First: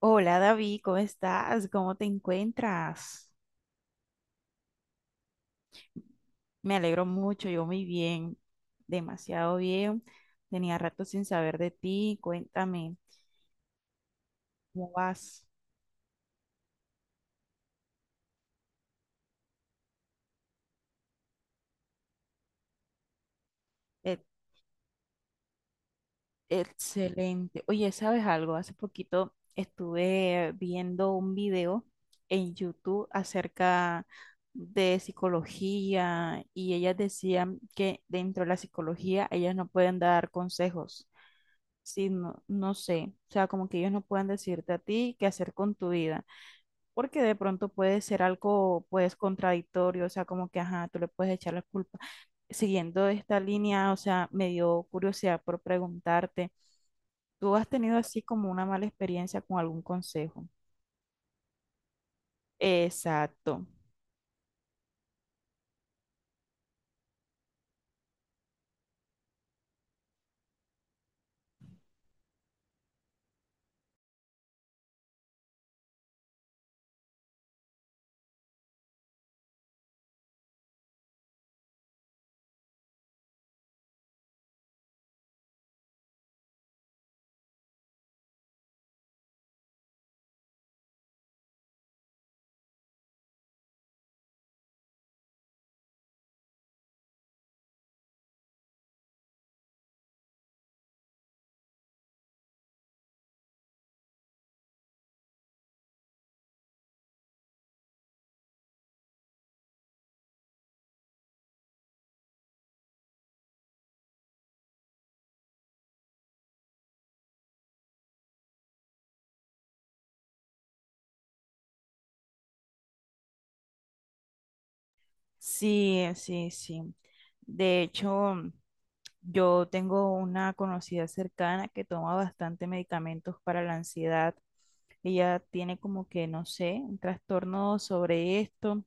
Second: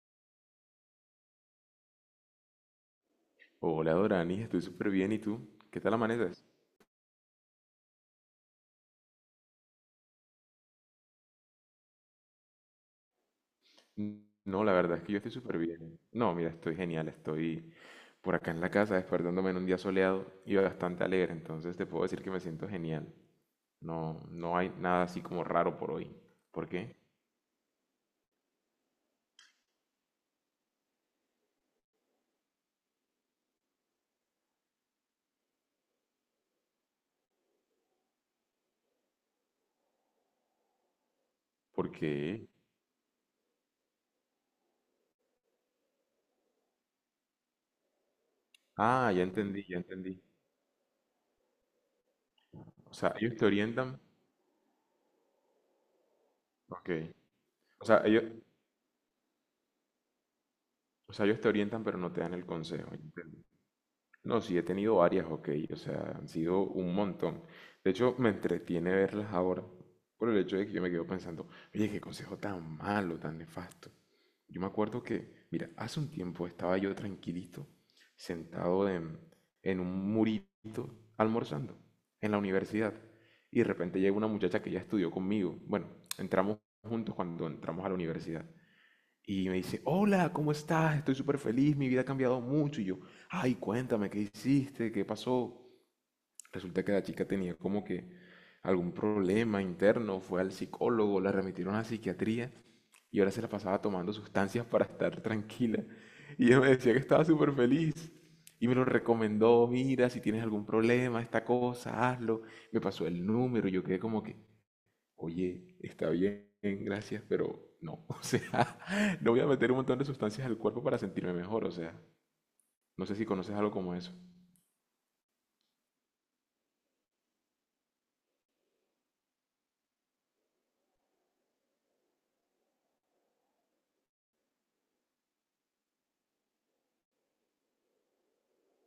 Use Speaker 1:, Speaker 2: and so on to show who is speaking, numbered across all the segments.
Speaker 1: Hola David, ¿cómo estás? ¿Cómo te encuentras?
Speaker 2: Hola Doranis, estoy súper bien. ¿Y tú? ¿Qué tal amaneces?
Speaker 1: Me alegro mucho, yo muy bien, demasiado bien. Tenía rato sin saber de ti, cuéntame,
Speaker 2: No, la
Speaker 1: ¿cómo
Speaker 2: verdad es que yo estoy
Speaker 1: vas?
Speaker 2: súper bien. No, mira, estoy genial. Estoy por acá en la casa despertándome en un día soleado y bastante alegre. Entonces te puedo decir que me siento genial.
Speaker 1: E-
Speaker 2: No, no hay nada así como raro por hoy. ¿Por qué?
Speaker 1: Excelente. Oye, ¿sabes algo? Hace poquito estuve viendo un video en YouTube acerca de psicología y ellas decían que dentro de la psicología ellas no pueden dar consejos. Sí, no,
Speaker 2: Porque...
Speaker 1: no sé, o sea, como que ellos no puedan decirte a ti qué hacer con tu vida, porque de pronto puede ser algo,
Speaker 2: Ah,
Speaker 1: pues,
Speaker 2: ya entendí, ya
Speaker 1: contradictorio, o
Speaker 2: entendí.
Speaker 1: sea, como que, ajá, tú le puedes echar la culpa.
Speaker 2: O
Speaker 1: Siguiendo
Speaker 2: sea, ellos
Speaker 1: esta
Speaker 2: te
Speaker 1: línea, o
Speaker 2: orientan.
Speaker 1: sea, me dio curiosidad por preguntarte,
Speaker 2: Ok.
Speaker 1: ¿tú has
Speaker 2: O
Speaker 1: tenido
Speaker 2: sea,
Speaker 1: así
Speaker 2: ellos,
Speaker 1: como una mala experiencia con algún consejo?
Speaker 2: o sea, ellos te orientan pero no te dan el consejo ya.
Speaker 1: Exacto.
Speaker 2: No, sí, he tenido varias, ok, o sea, han sido un montón. De hecho, me entretiene verlas ahora por el hecho de que yo me quedo pensando, oye, qué consejo tan malo, tan nefasto. Yo me acuerdo que, mira, hace un tiempo estaba yo tranquilito, sentado en un murito, almorzando, en la universidad, y de repente llega una muchacha que ya estudió conmigo. Bueno, entramos juntos cuando entramos a la universidad. Y me dice, hola, ¿cómo estás? Estoy súper feliz, mi vida ha cambiado mucho. Y yo, ay, cuéntame, ¿qué hiciste? ¿Qué pasó? Resulta que la chica tenía como que algún problema interno, fue al psicólogo, la remitieron a la psiquiatría y ahora se la pasaba tomando sustancias para estar tranquila. Y ella me decía que estaba súper feliz. Y me lo recomendó, mira, si tienes algún problema, esta cosa, hazlo. Me pasó el número, yo quedé como que, oye, está bien, gracias, pero no. O sea, no voy a meter un montón de sustancias al cuerpo para sentirme mejor. O sea, no sé si conoces algo como eso.
Speaker 1: Sí, sí, sí. De hecho, yo tengo una conocida cercana que toma bastante medicamentos para la ansiedad. Ella tiene como que, no sé, un trastorno sobre esto.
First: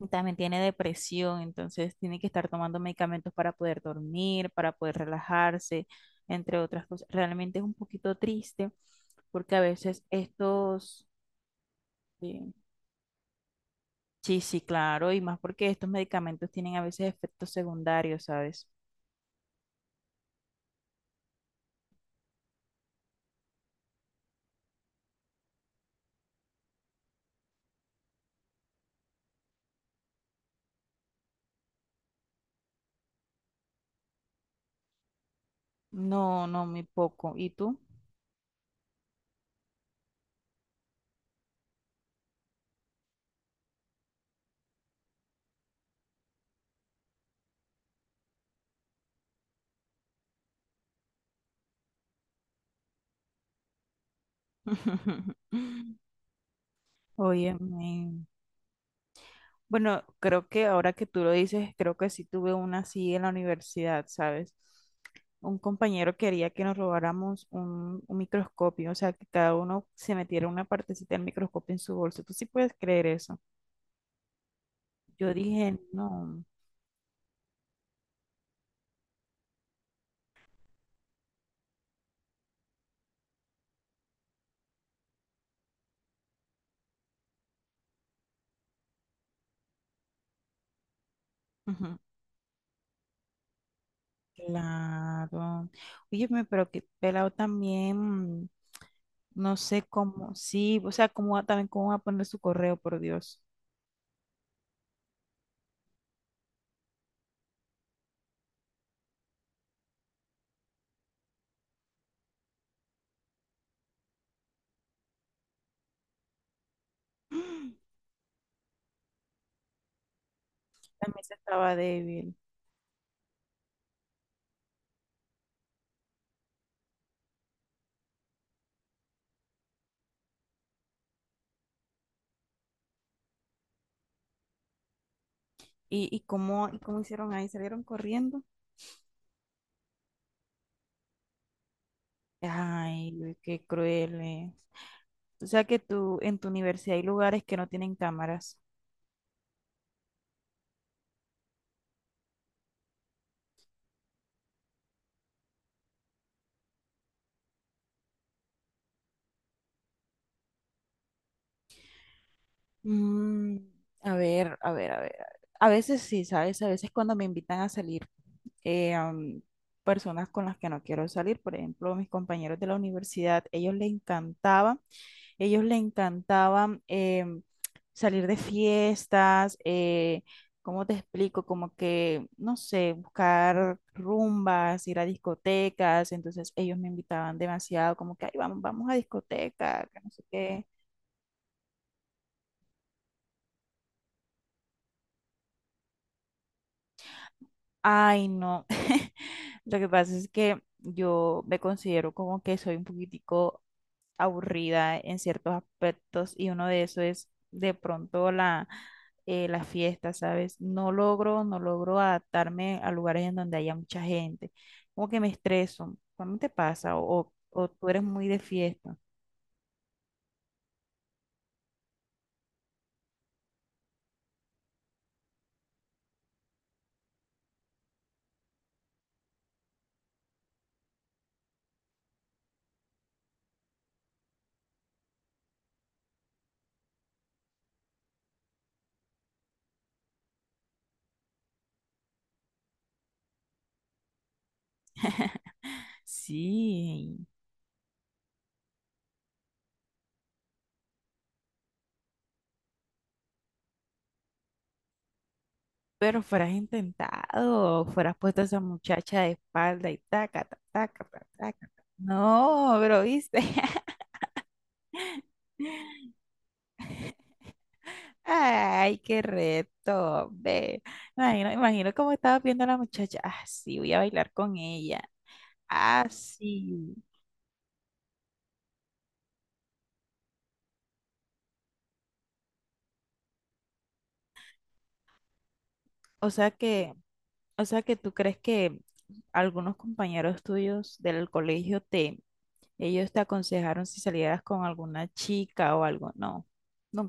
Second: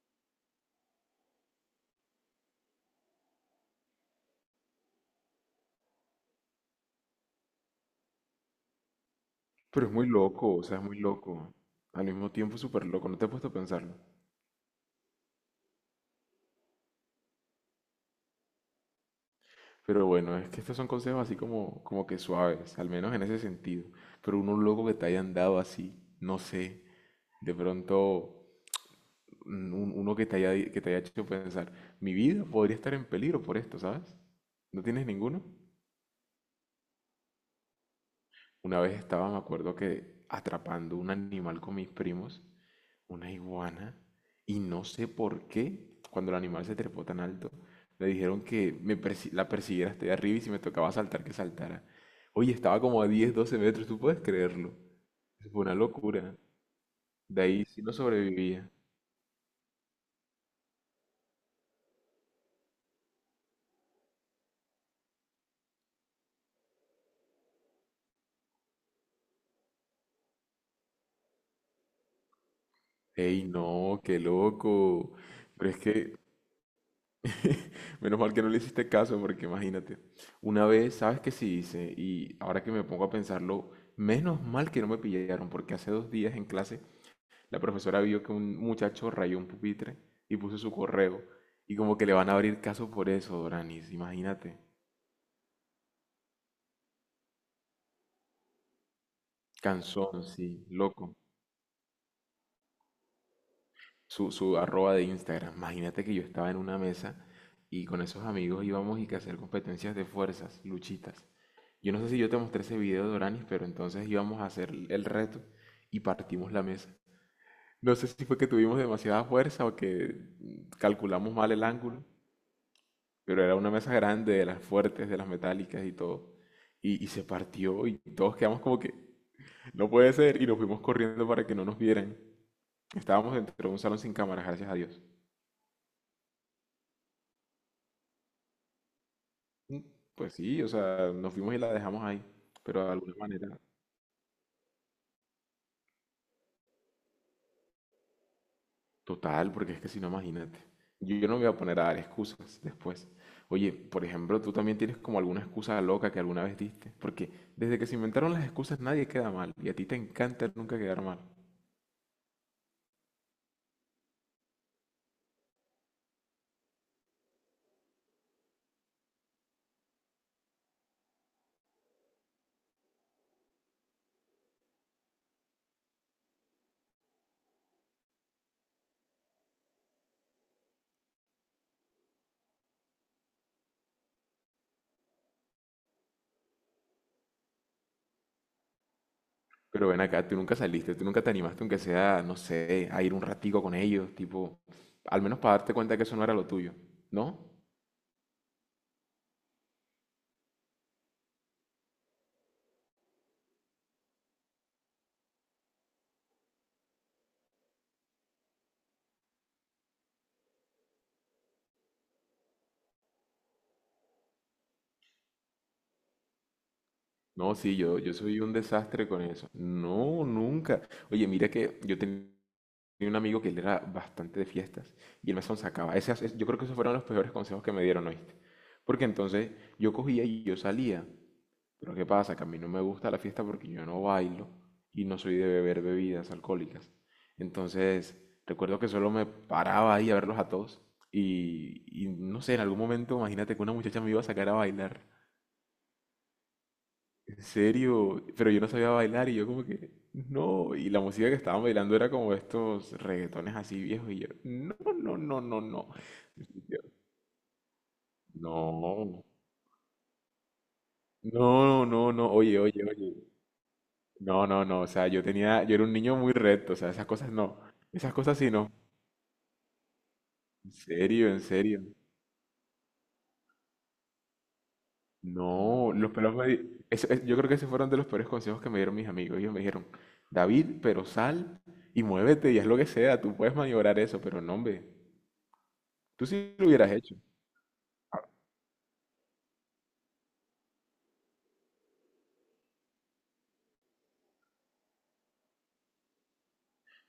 Speaker 1: También tiene depresión, entonces tiene que estar tomando medicamentos para poder dormir, para poder relajarse, entre otras cosas. Realmente es un poquito triste porque a
Speaker 2: Pero es
Speaker 1: veces
Speaker 2: muy loco, o sea, es muy
Speaker 1: estos,
Speaker 2: loco. Al mismo
Speaker 1: eh,
Speaker 2: tiempo, súper loco. No te he puesto a pensarlo.
Speaker 1: sí, sí, claro, y más porque estos medicamentos tienen a veces efectos secundarios, ¿sabes?
Speaker 2: Pero bueno, es que estos son consejos así como, como que suaves, al menos en ese sentido. Pero uno loco que te hayan dado así, no sé. De pronto, uno que te haya, que te haya hecho pensar, mi vida podría estar en peligro por esto, ¿sabes? ¿No tienes ninguno?
Speaker 1: No, no, muy poco. ¿Y tú?
Speaker 2: Una vez estaba, me acuerdo que atrapando un animal con mis primos, una iguana, y no sé por qué, cuando el animal se trepó tan alto, le dijeron que la persiguiera hasta allá arriba y si me tocaba saltar, que saltara. Oye, estaba como a 10 12 metros, ¿tú puedes creerlo? Eso fue una locura. De
Speaker 1: Oye,
Speaker 2: ahí sí no
Speaker 1: men,
Speaker 2: sobrevivía.
Speaker 1: bueno, creo que ahora que tú lo dices, creo que sí tuve una así en la universidad, ¿sabes? Un compañero quería que nos robáramos un microscopio, o sea, que cada uno se metiera una partecita del microscopio en su bolso. ¿Tú sí puedes creer eso?
Speaker 2: Ey, no, qué loco.
Speaker 1: Yo
Speaker 2: Pero es
Speaker 1: dije,
Speaker 2: que
Speaker 1: no.
Speaker 2: menos mal que no le hiciste caso, porque imagínate, una vez, ¿sabes qué sí hice? Y ahora que me pongo a pensarlo, menos mal que no me pillaron, porque hace 2 días en clase la profesora vio que un muchacho rayó un pupitre y puso su correo. Y
Speaker 1: Ujú.
Speaker 2: como que le van a abrir caso por eso, Doranis, imagínate.
Speaker 1: Claro. Oye, pero que pelado también, no sé
Speaker 2: Cansón,
Speaker 1: cómo,
Speaker 2: sí,
Speaker 1: sí, o sea,
Speaker 2: loco.
Speaker 1: también cómo va a poner su correo, por Dios.
Speaker 2: Su arroba de Instagram. Imagínate que yo estaba en una mesa y con esos amigos íbamos y que hacer competencias de fuerzas, luchitas. Yo no sé si yo te mostré ese video de Oranis, pero entonces íbamos a hacer el reto y partimos la mesa. No sé si fue que tuvimos demasiada fuerza o que
Speaker 1: También se
Speaker 2: calculamos mal el
Speaker 1: estaba
Speaker 2: ángulo,
Speaker 1: débil.
Speaker 2: pero era una mesa grande, de las fuertes, de las metálicas y todo. Y se partió y todos quedamos como que no puede ser y nos fuimos corriendo para que no nos vieran. Estábamos dentro de un salón sin cámaras, gracias a Dios.
Speaker 1: Y cómo hicieron ahí? ¿Salieron corriendo?
Speaker 2: Mm, Pues sí, o sea, nos fuimos y la dejamos ahí, pero de alguna
Speaker 1: Ay, uy,
Speaker 2: manera,
Speaker 1: qué crueles. O sea que tú, en tu universidad hay lugares que no tienen cámaras.
Speaker 2: total, porque es que si no, imagínate, yo no me voy a poner a dar excusas después. Oye, por ejemplo, tú también tienes como alguna excusa loca que alguna vez diste, porque desde que se inventaron las excusas nadie queda mal y a ti te encanta nunca quedar mal.
Speaker 1: Mm, a ver, a ver, a ver. A veces sí, ¿sabes? A veces cuando me invitan a salir, eh, am, personas con las que no quiero salir, por ejemplo, mis compañeros de la universidad, ellos les encantaba, ellos le encantaban salir de fiestas, ¿cómo te explico? Como que, no sé, buscar rumbas, ir a discotecas, entonces ellos me invitaban demasiado, como que, ay, vamos, vamos a
Speaker 2: Pero
Speaker 1: discoteca, que
Speaker 2: ven
Speaker 1: no sé
Speaker 2: acá, tú nunca
Speaker 1: qué.
Speaker 2: saliste, tú nunca te animaste, aunque sea, no sé, a ir un ratico con ellos, tipo, al menos para darte cuenta que eso no era lo tuyo, ¿no?
Speaker 1: Ay, no. Lo que pasa es que yo me considero como que soy un poquitico aburrida en ciertos aspectos y uno de eso es de pronto la fiesta, ¿sabes? No logro, no logro adaptarme a lugares en donde haya mucha gente. Como que me estreso. ¿Cómo te pasa? ¿O,
Speaker 2: No,
Speaker 1: o
Speaker 2: sí,
Speaker 1: tú
Speaker 2: yo,
Speaker 1: eres
Speaker 2: yo
Speaker 1: muy de
Speaker 2: soy un
Speaker 1: fiesta?
Speaker 2: desastre con eso. No, nunca. Oye, mira que yo tenía un amigo que él era bastante de fiestas y el mesón sacaba. Yo creo que esos fueron los peores consejos que me dieron, ¿oíste? Porque entonces yo cogía y yo salía. Pero ¿qué pasa? Que a mí no me gusta la fiesta porque yo no bailo y no soy de beber bebidas alcohólicas. Entonces, recuerdo que solo me paraba ahí a verlos a todos. Y no sé, en algún momento, imagínate que una muchacha me iba a sacar a bailar
Speaker 1: Sí,
Speaker 2: en serio, pero yo no sabía bailar y yo como que, no, y la música que estaban bailando era como estos reggaetones así viejos y yo, no, no, no, no, no.
Speaker 1: pero fueras
Speaker 2: Yo,
Speaker 1: intentado, fueras puesto a esa muchacha
Speaker 2: No,
Speaker 1: de espalda y taca, taca, taca, taca.
Speaker 2: no, no, no, oye,
Speaker 1: No,
Speaker 2: oye,
Speaker 1: pero
Speaker 2: oye.
Speaker 1: viste.
Speaker 2: No, no, no, o sea, yo tenía, yo era un niño muy recto, o sea, esas cosas no, esas cosas sí no.
Speaker 1: Ay, qué reto,
Speaker 2: En
Speaker 1: ve.
Speaker 2: serio, en
Speaker 1: Imagino,
Speaker 2: serio.
Speaker 1: imagino cómo estaba viendo a la muchacha. Ah, sí, voy a bailar con ella.
Speaker 2: No,
Speaker 1: Ah,
Speaker 2: los pelos me di-
Speaker 1: sí.
Speaker 2: eso- es- yo creo que esos fueron de los peores consejos que me dieron mis amigos. Ellos me dijeron, David, pero sal y muévete y haz lo que sea, tú puedes maniobrar eso, pero no, hombre. Tú
Speaker 1: O sea
Speaker 2: sí lo hubieras
Speaker 1: que,
Speaker 2: hecho.
Speaker 1: o sea que tú crees que algunos compañeros tuyos del colegio te, ellos te aconsejaron si salieras con alguna chica o algo. No,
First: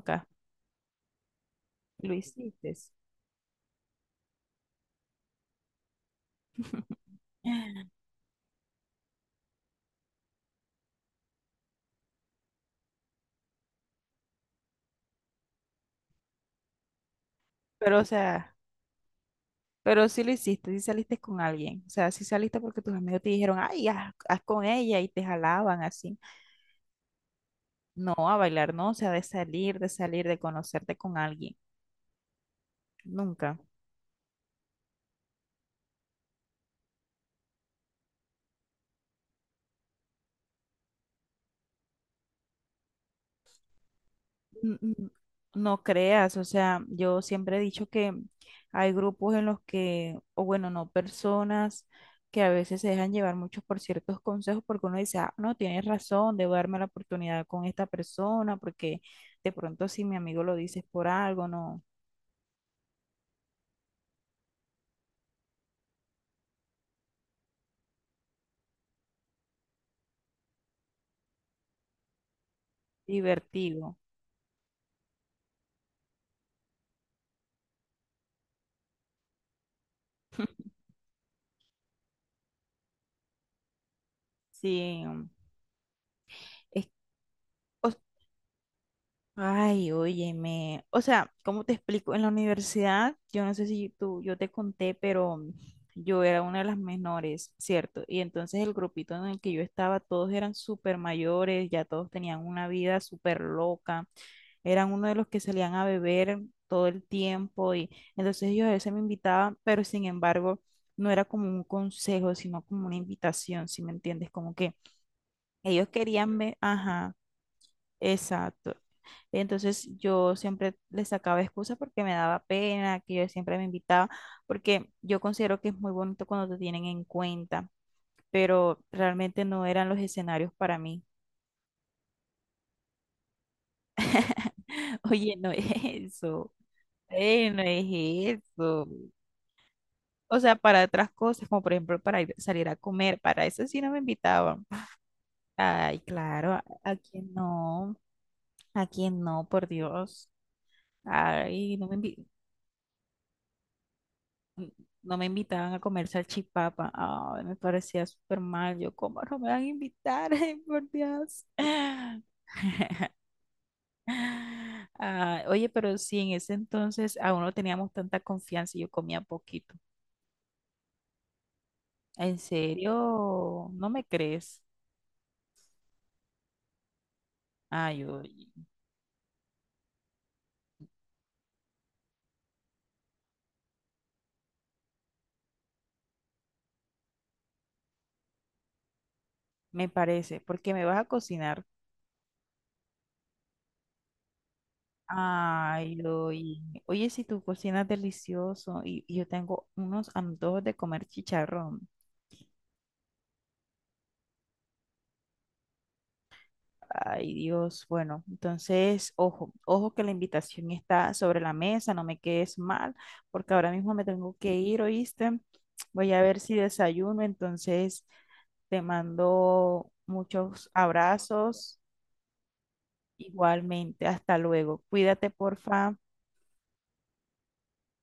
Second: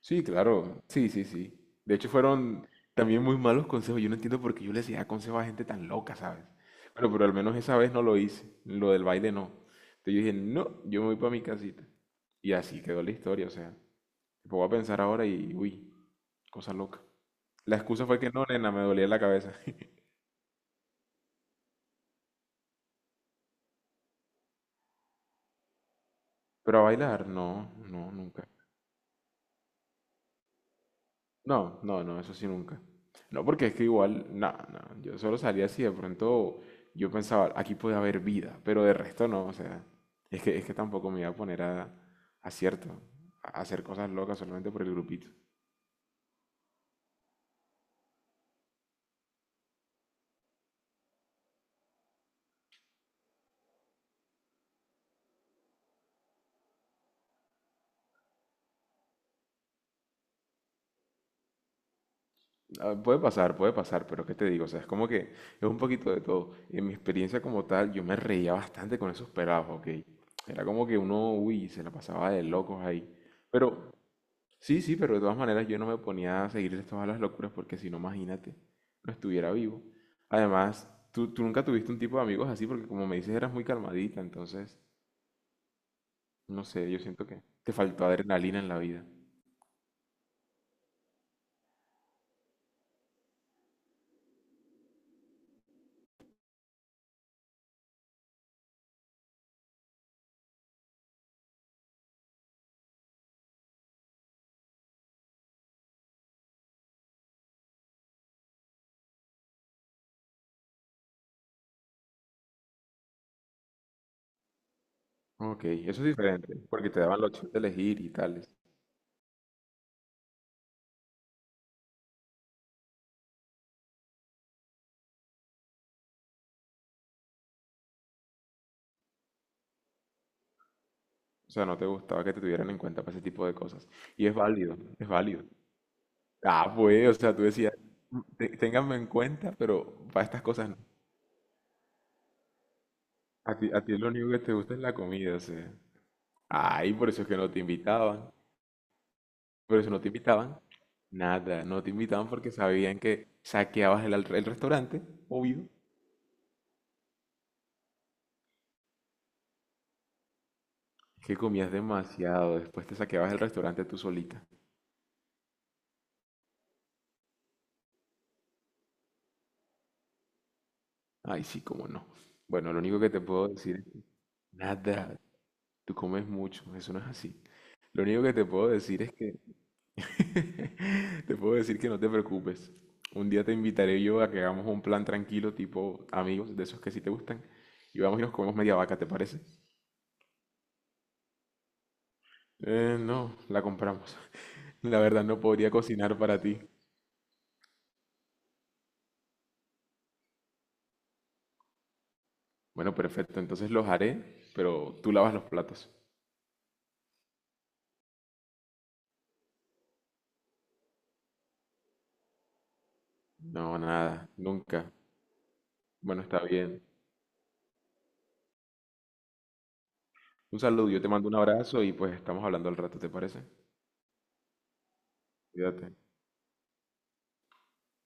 Speaker 2: Sí, claro. Sí, sí, sí. De hecho,
Speaker 1: lo
Speaker 2: fueron
Speaker 1: hiciste.
Speaker 2: también muy malos consejos. Yo no entiendo por qué yo le hacía consejos a gente tan loca, ¿sabes? Bueno, pero al menos esa vez no lo hice. Lo del baile no. Entonces yo dije, no, yo me voy para mi casita. Y así quedó la historia. O sea, me pongo a pensar ahora y, uy, cosa loca. La
Speaker 1: Pero, o
Speaker 2: excusa fue que no,
Speaker 1: sea,
Speaker 2: nena, me dolía la cabeza.
Speaker 1: pero sí lo hiciste, sí saliste con alguien. O sea, sí saliste porque tus amigos te dijeron, ay, haz, haz con ella y te jalaban así.
Speaker 2: Pero a bailar, no, no,
Speaker 1: No, a
Speaker 2: nunca.
Speaker 1: bailar no, o sea, de salir, de salir, de conocerte con alguien.
Speaker 2: No, no, no, eso sí nunca. No,
Speaker 1: Nunca.
Speaker 2: porque es que igual, no, no, yo solo salía así de pronto yo pensaba, aquí puede haber vida, pero de resto no, o sea, es que tampoco me iba a poner a cierto, a hacer cosas locas solamente
Speaker 1: N-
Speaker 2: por el
Speaker 1: n-
Speaker 2: grupito.
Speaker 1: No creas, o sea, yo siempre he dicho que hay grupos en los que, o bueno, no, personas que a veces se dejan llevar muchos por ciertos consejos porque uno dice, ah, no, tienes razón, debo darme la oportunidad con esta persona porque de pronto si mi amigo lo dice es por algo, no,
Speaker 2: Ah, puede pasar, puede pasar, pero ¿qué te digo? O sea, es como que es un poquito de todo. En mi experiencia como tal, yo me reía bastante con esos pelados, ¿ok? Era como que uno, uy, se la pasaba de locos ahí. Pero
Speaker 1: divertido.
Speaker 2: sí, sí, pero de todas maneras yo no me ponía a seguirle todas las locuras porque si no, imagínate, no estuviera vivo. Además, tú nunca tuviste un tipo de amigos así porque como me dices eras muy calmadita, entonces,
Speaker 1: Sí,
Speaker 2: no
Speaker 1: es,
Speaker 2: sé, yo siento que te
Speaker 1: o
Speaker 2: faltó adrenalina en la vida.
Speaker 1: Ay, óyeme. O sea, ¿cómo te explico? En la universidad, yo no sé si tú, yo te conté, pero yo era una de las menores, ¿cierto? Y entonces el grupito en el que yo estaba, todos eran súper mayores, ya todos tenían una vida súper loca. Eran uno de los que salían a beber todo el tiempo y entonces ellos a veces me invitaban, pero sin embargo, no era como un consejo, sino como una invitación, ¿si me entiendes? Como que
Speaker 2: Ok,
Speaker 1: ellos
Speaker 2: eso es
Speaker 1: querían
Speaker 2: diferente,
Speaker 1: ver,
Speaker 2: porque te
Speaker 1: ajá,
Speaker 2: daban la opción de elegir y tales.
Speaker 1: exacto. Entonces yo siempre le sacaba excusas porque me daba pena, que yo siempre me invitaba, porque yo considero que es muy bonito cuando te tienen en cuenta, pero realmente no eran los escenarios para mí.
Speaker 2: O sea, no te gustaba que te tuvieran en cuenta para ese tipo de cosas. Y es válido, es
Speaker 1: Oye,
Speaker 2: válido.
Speaker 1: no es eso,
Speaker 2: Ah, pues, o sea, tú
Speaker 1: no
Speaker 2: decías,
Speaker 1: es
Speaker 2: "Mm,
Speaker 1: eso.
Speaker 2: ténganme en cuenta, pero para estas
Speaker 1: O sea,
Speaker 2: cosas no."
Speaker 1: para otras cosas, como por ejemplo para salir a comer, para
Speaker 2: A ti,
Speaker 1: eso
Speaker 2: a
Speaker 1: sí
Speaker 2: ti
Speaker 1: no me
Speaker 2: lo único que te
Speaker 1: invitaban.
Speaker 2: gusta es la comida, o sea.
Speaker 1: Ay, claro,
Speaker 2: Ay, por eso es que no te invitaban.
Speaker 1: a quién no, por
Speaker 2: Por eso no te
Speaker 1: Dios.
Speaker 2: invitaban. Nada, no
Speaker 1: Ay,
Speaker 2: te
Speaker 1: no me
Speaker 2: invitaban
Speaker 1: invitaban.
Speaker 2: porque sabían que saqueabas el, el restaurante,
Speaker 1: No me
Speaker 2: obvio,
Speaker 1: invitaban a comer salchipapa. Ay, me parecía súper mal. Yo, ¿cómo no me van a invitar? Ay, por
Speaker 2: que
Speaker 1: Dios.
Speaker 2: comías demasiado. Después te saqueabas el restaurante tú solita.
Speaker 1: Ah, oye, pero sí, en ese entonces aún no teníamos tanta confianza y yo comía poquito.
Speaker 2: Ay, sí, cómo no.
Speaker 1: ¿En
Speaker 2: Bueno, lo único que te puedo
Speaker 1: serio?
Speaker 2: decir es
Speaker 1: ¿No
Speaker 2: que
Speaker 1: me crees?
Speaker 2: nada, tú comes mucho, eso no es así. Lo
Speaker 1: Ay,
Speaker 2: único que te
Speaker 1: oye,
Speaker 2: puedo decir es que, te puedo decir que no te preocupes. Un día te invitaré yo a que hagamos un plan tranquilo, tipo amigos, de esos que sí te gustan, y vamos y nos comemos media vaca, ¿te parece?
Speaker 1: me parece, porque me vas a cocinar.
Speaker 2: No, la compramos. La verdad no podría
Speaker 1: Ay,
Speaker 2: cocinar para ti.
Speaker 1: oye, oye, si tú cocinas delicioso y yo tengo unos antojos de comer chicharrón.
Speaker 2: Bueno, perfecto, entonces los haré, pero tú lavas los platos.
Speaker 1: Ay, Dios. Bueno, entonces, ojo, ojo que la invitación está sobre la mesa, no me quedes mal, porque ahora
Speaker 2: No,
Speaker 1: mismo me
Speaker 2: nada,
Speaker 1: tengo que ir,
Speaker 2: nunca.
Speaker 1: ¿oíste? Voy
Speaker 2: Bueno,
Speaker 1: a
Speaker 2: está
Speaker 1: ver si
Speaker 2: bien.
Speaker 1: desayuno, entonces te mando
Speaker 2: Un
Speaker 1: muchos
Speaker 2: saludo, yo te mando un abrazo
Speaker 1: abrazos
Speaker 2: y pues estamos hablando al rato, ¿te parece?
Speaker 1: igualmente. Hasta luego. Cuídate,
Speaker 2: Cuídate.
Speaker 1: porfa.